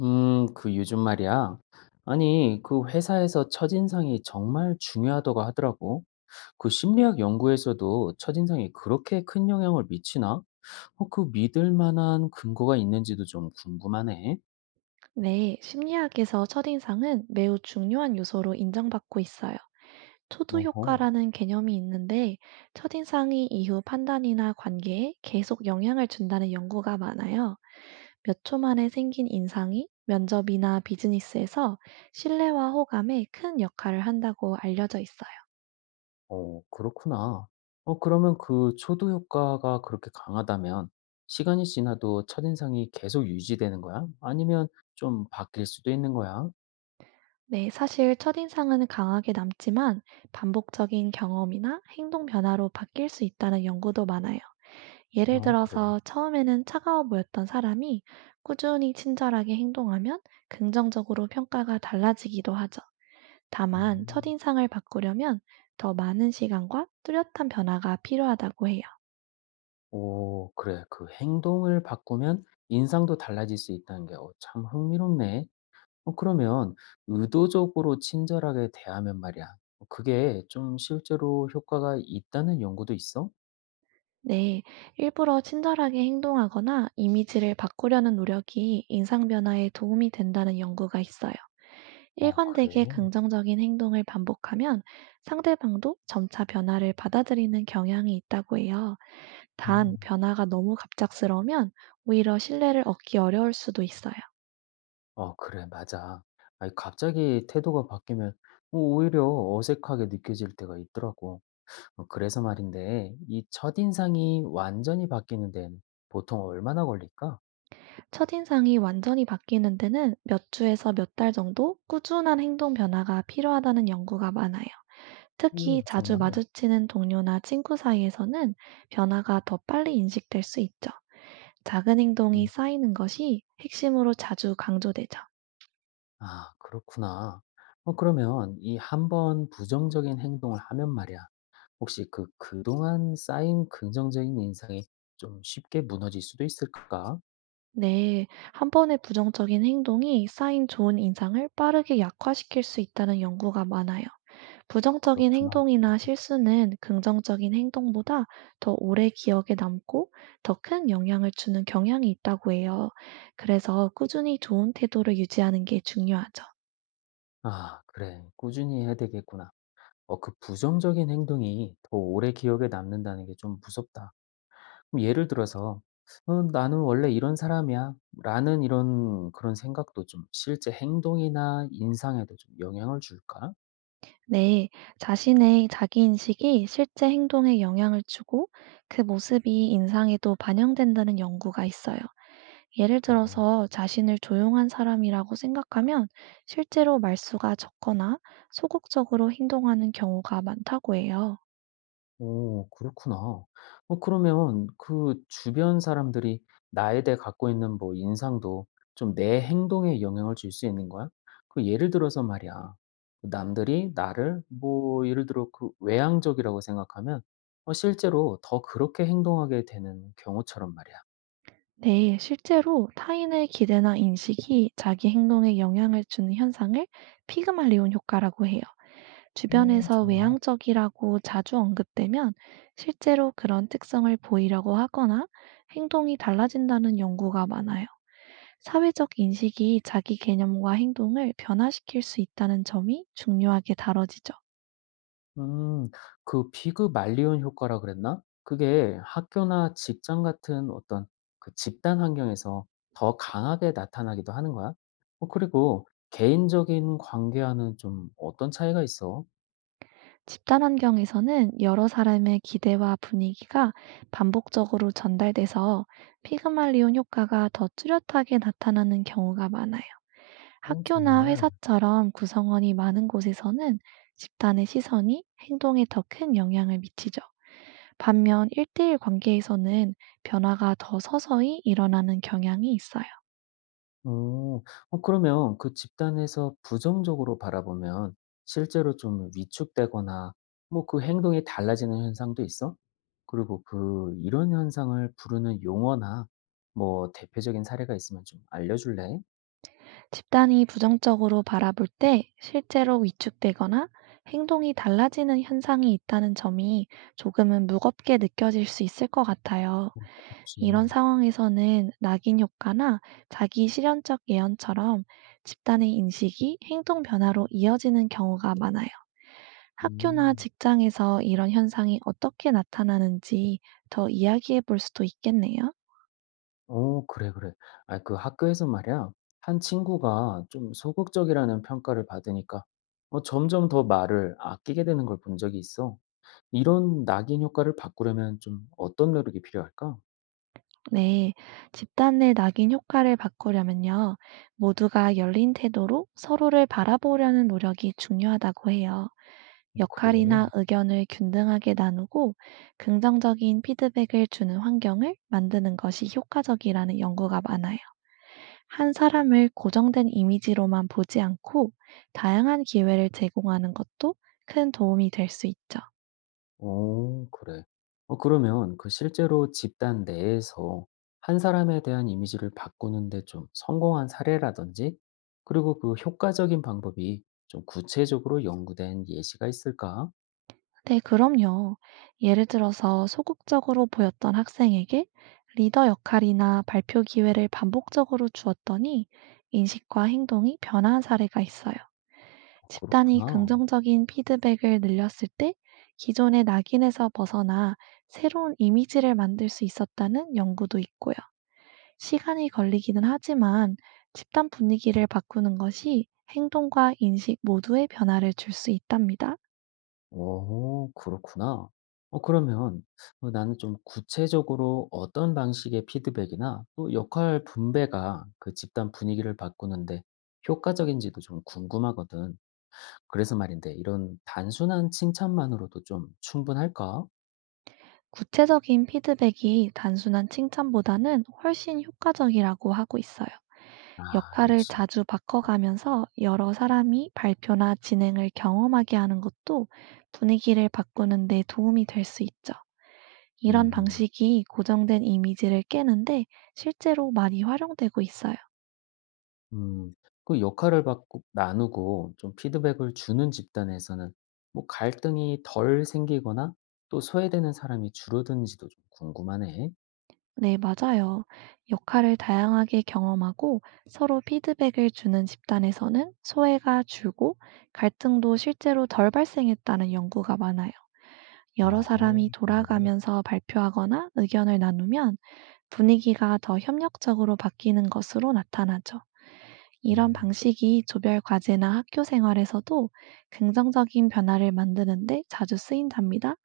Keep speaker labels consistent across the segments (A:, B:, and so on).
A: 그 요즘 말이야. 아니, 그 회사에서 첫인상이 정말 중요하다고 하더라고. 그 심리학 연구에서도 첫인상이 그렇게 큰 영향을 미치나? 그 믿을 만한 근거가 있는지도 좀 궁금하네.
B: 네, 심리학에서 첫인상은 매우 중요한 요소로 인정받고 있어요. 초두
A: 어허.
B: 효과라는 개념이 있는데, 첫인상이 이후 판단이나 관계에 계속 영향을 준다는 연구가 많아요. 몇 초 만에 생긴 인상이 면접이나 비즈니스에서 신뢰와 호감에 큰 역할을 한다고 알려져 있어요.
A: 어, 그렇구나. 그러면 그 초도 효과가 그렇게 강하다면 시간이 지나도 첫인상이 계속 유지되는 거야? 아니면 좀 바뀔 수도 있는 거야?
B: 네, 사실 첫인상은 강하게 남지만 반복적인 경험이나 행동 변화로 바뀔 수 있다는 연구도 많아요. 예를
A: 어, 그래.
B: 들어서 처음에는 차가워 보였던 사람이 꾸준히 친절하게 행동하면 긍정적으로 평가가 달라지기도 하죠. 다만,
A: 음.
B: 첫인상을 바꾸려면 더 많은 시간과 뚜렷한 변화가 필요하다고 해요.
A: 오, 그래. 그 행동을 바꾸면 인상도 달라질 수 있다는 게, 참 흥미롭네. 그러면 의도적으로 친절하게 대하면 말이야. 그게 좀 실제로 효과가 있다는 연구도 있어?
B: 네, 일부러 친절하게 행동하거나 이미지를 바꾸려는 노력이 인상 변화에 도움이 된다는 연구가 있어요.
A: 어, 그래.
B: 일관되게 긍정적인 행동을 반복하면 상대방도 점차 변화를 받아들이는 경향이 있다고 해요. 단,
A: 음.
B: 변화가 너무 갑작스러우면 오히려 신뢰를 얻기 어려울 수도 있어요.
A: 어, 그래. 맞아. 아니, 갑자기 태도가 바뀌면 오히려 어색하게 느껴질 때가 있더라고. 그래서 말인데, 이 첫인상이 완전히 바뀌는 데는 보통 얼마나 걸릴까?
B: 첫인상이 완전히 바뀌는 데는 몇 주에서 몇 달 정도 꾸준한 행동 변화가 필요하다는 연구가 많아요. 특히
A: 오,
B: 자주
A: 정말.
B: 마주치는 동료나 친구 사이에서는 변화가 더 빨리 인식될 수 있죠. 작은 행동이
A: 음.
B: 쌓이는 것이 핵심으로 자주 강조되죠.
A: 아, 그렇구나. 그러면 이 한번 부정적인 행동을 하면 말이야. 혹시 그 그동안 쌓인 긍정적인 인상이 좀 쉽게 무너질 수도 있을까?
B: 네, 한 번의 부정적인 행동이 쌓인 좋은 인상을 빠르게 약화시킬 수 있다는 연구가 많아요.
A: 아,
B: 부정적인
A: 그렇구나.
B: 행동이나 실수는 긍정적인 행동보다 더 오래 기억에 남고 더 큰 영향을 주는 경향이 있다고 해요. 그래서 꾸준히 좋은 태도를 유지하는 게 중요하죠.
A: 아, 그래. 꾸준히 해야 되겠구나. 그 부정적인 행동이 더 오래 기억에 남는다는 게 좀 무섭다. 그럼 예를 들어서, 나는 원래 이런 사람이야. 라는 이런 그런 생각도 좀 실제 행동이나 인상에도 좀 영향을 줄까?
B: 네, 자신의 자기인식이 실제 행동에 영향을 주고 그 모습이 인상에도 반영된다는 연구가 있어요. 예를
A: 그래.
B: 들어서 자신을 조용한 사람이라고 생각하면 실제로 말수가 적거나 소극적으로 행동하는 경우가 많다고 해요.
A: 오 그렇구나. 그러면 그 주변 사람들이 나에 대해 갖고 있는 뭐 인상도 좀 내 행동에 영향을 줄 수 있는 거야? 그 예를 들어서 말이야. 그 남들이 나를 뭐 예를 들어 그 외향적이라고 생각하면 실제로 더 그렇게 행동하게 되는 경우처럼 말이야.
B: 네, 실제로 타인의 기대나 인식이 자기 행동에 영향을 주는 현상을 피그말리온 효과라고 해요.
A: 오
B: 주변에서
A: 정말.
B: 외향적이라고 자주 언급되면 실제로 그런 특성을 보이려고 하거나 행동이 달라진다는 연구가 많아요. 사회적 인식이 자기 개념과 행동을 변화시킬 수 있다는 점이 중요하게 다뤄지죠.
A: 음, 그 비급 말리온 효과라 그랬나? 그게 학교나 직장 같은 어떤 그 집단 환경에서 더 강하게 나타나기도 하는 거야? 그리고 개인적인 관계와는 좀 어떤 차이가 있어?
B: 집단 환경에서는 여러 사람의 기대와 분위기가 반복적으로 전달돼서 피그말리온 효과가 더 뚜렷하게 나타나는 경우가 많아요.
A: 어,
B: 학교나
A: 정말.
B: 회사처럼 구성원이 많은 곳에서는 집단의 시선이 행동에 더 큰 영향을 미치죠. 반면 일대일 관계에서는 변화가 더 서서히 일어나는 경향이 있어요.
A: 어. 그러면 그 집단에서 부정적으로 바라보면 실제로 좀 위축되거나 뭐 그 행동이 달라지는 현상도 있어? 그리고 그 이런 현상을 부르는 용어나 뭐 대표적인 사례가 있으면 좀 알려줄래?
B: 집단이 부정적으로 바라볼 때 실제로 위축되거나 행동이 달라지는 현상이 있다는 점이 조금은 무겁게 느껴질 수 있을 것 같아요.
A: 어 그렇지.
B: 이런 상황에서는 낙인 효과나 자기 실현적 예언처럼 집단의 인식이 행동 변화로 이어지는 경우가 많아요. 학교나
A: 음.
B: 직장에서 이런 현상이 어떻게 나타나는지 더 이야기해 볼 수도 있겠네요.
A: 어 그래, 그래. 아 그 학교에서 말이야. 한 친구가 좀 소극적이라는 평가를 받으니까 점점 더 말을 아끼게 되는 걸 본 적이 있어. 이런 낙인 효과를 바꾸려면 좀 어떤 노력이 필요할까?
B: 네, 집단 내 낙인 효과를 바꾸려면요, 모두가 열린 태도로 서로를 바라보려는 노력이 중요하다고 해요.
A: 그래.
B: 역할이나 의견을 균등하게 나누고 긍정적인 피드백을 주는 환경을 만드는 것이 효과적이라는 연구가 많아요. 한 사람을 고정된 이미지로만 보지 않고 다양한 기회를 제공하는 것도 큰 도움이 될 수 있죠.
A: 어 그래. 그러면 그 실제로 집단 내에서 한 사람에 대한 이미지를 바꾸는 데 좀 성공한 사례라든지 그리고 그 효과적인 방법이 좀 구체적으로 연구된 예시가 있을까?
B: 네, 그럼요. 예를 들어서 소극적으로 보였던 학생에게 리더 역할이나 발표 기회를 반복적으로 주었더니 인식과 행동이 변화한 사례가 있어요.
A: 어
B: 집단이
A: 그렇구나.
B: 긍정적인 피드백을 늘렸을 때 기존의 낙인에서 벗어나 새로운 이미지를 만들 수 있었다는 연구도 있고요. 시간이 걸리기는 하지만 집단 분위기를 바꾸는 것이 행동과 인식 모두에 변화를 줄 수 있답니다.
A: 오 그렇구나. 그러면 나는 좀 구체적으로 어떤 방식의 피드백이나 또 역할 분배가 그 집단 분위기를 바꾸는데 효과적인지도 좀 궁금하거든. 그래서 말인데 이런 단순한 칭찬만으로도 좀 충분할까?
B: 구체적인 피드백이 단순한 칭찬보다는 훨씬 효과적이라고 하고 있어요.
A: 아
B: 역할을
A: 역시.
B: 자주 바꿔가면서 여러 사람이 발표나 진행을 경험하게 하는 것도 분위기를 바꾸는 데 도움이 될 수 있죠. 이런
A: 음.
B: 방식이 고정된 이미지를 깨는데 실제로 많이 활용되고 있어요.
A: 음. 그 역할을 받고 나누고 좀 피드백을 주는 집단에서는 뭐 갈등이 덜 생기거나 또 소외되는 사람이 줄어드는지도 좀 궁금하네.
B: 네, 맞아요. 역할을 다양하게 경험하고 서로 피드백을 주는 집단에서는 소외가 줄고 갈등도 실제로 덜 발생했다는 연구가 많아요. 여러 사람이
A: 어 정말?
B: 돌아가면서 발표하거나 의견을 나누면 분위기가 더 협력적으로 바뀌는 것으로 나타나죠. 이런
A: 음.
B: 방식이 조별 과제나 학교 생활에서도 긍정적인 변화를 만드는데 자주 쓰인답니다.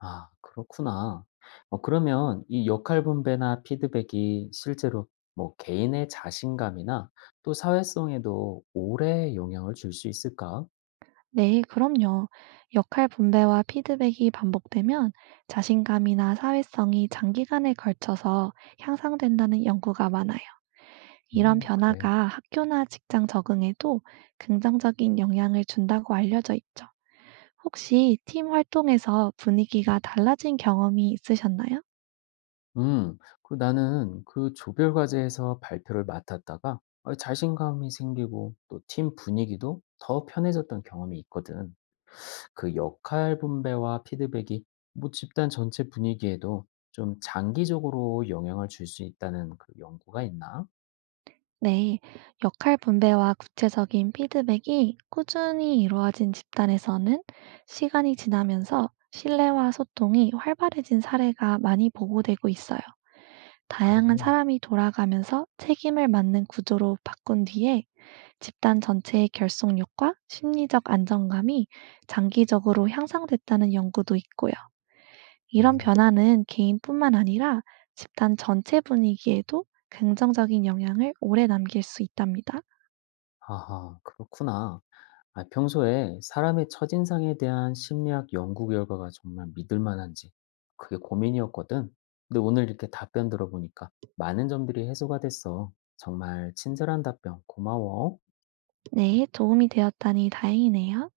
A: 아 그렇구나. 그러면 이 역할 분배나 피드백이 실제로 뭐 개인의 자신감이나 또 사회성에도 오래 영향을 줄 수 있을까?
B: 네, 그럼요. 역할 분배와 피드백이 반복되면 자신감이나 사회성이 장기간에 걸쳐서 향상된다는 연구가 많아요. 이런
A: 그래.
B: 변화가 학교나 직장 적응에도 긍정적인 영향을 준다고 알려져 있죠. 혹시 팀 활동에서 분위기가 달라진 경험이 있으셨나요?
A: 음. 그 나는 그 조별 과제에서 발표를 맡았다가 자신감이 생기고 또 팀 분위기도 더 편해졌던 경험이 있거든. 그 역할 분배와 피드백이 뭐 집단 전체 분위기에도 좀 장기적으로 영향을 줄 수 있다는 그 연구가 있나?
B: 네, 역할 분배와 구체적인 피드백이 꾸준히 이루어진 집단에서는 시간이 지나면서 신뢰와 소통이 활발해진 사례가 많이 보고되고 있어요.
A: 아, 그래.
B: 다양한 사람이 돌아가면서 책임을 맡는 구조로 바꾼 뒤에 집단 전체의 결속력과 심리적 안정감이 장기적으로 향상됐다는 연구도 있고요. 이런
A: 음,
B: 변화는 개인뿐만 아니라 집단 전체 분위기에도 긍정적인 영향을 오래 남길 수 있답니다.
A: 아하, 그렇구나. 아, 평소에 사람의 첫인상에 대한 심리학 연구 결과가 정말 믿을 만한지 그게 고민이었거든. 근데 오늘 이렇게 답변 들어보니까 많은 점들이 해소가 됐어. 정말 친절한 답변 고마워.
B: 네, 도움이 되었다니 다행이네요.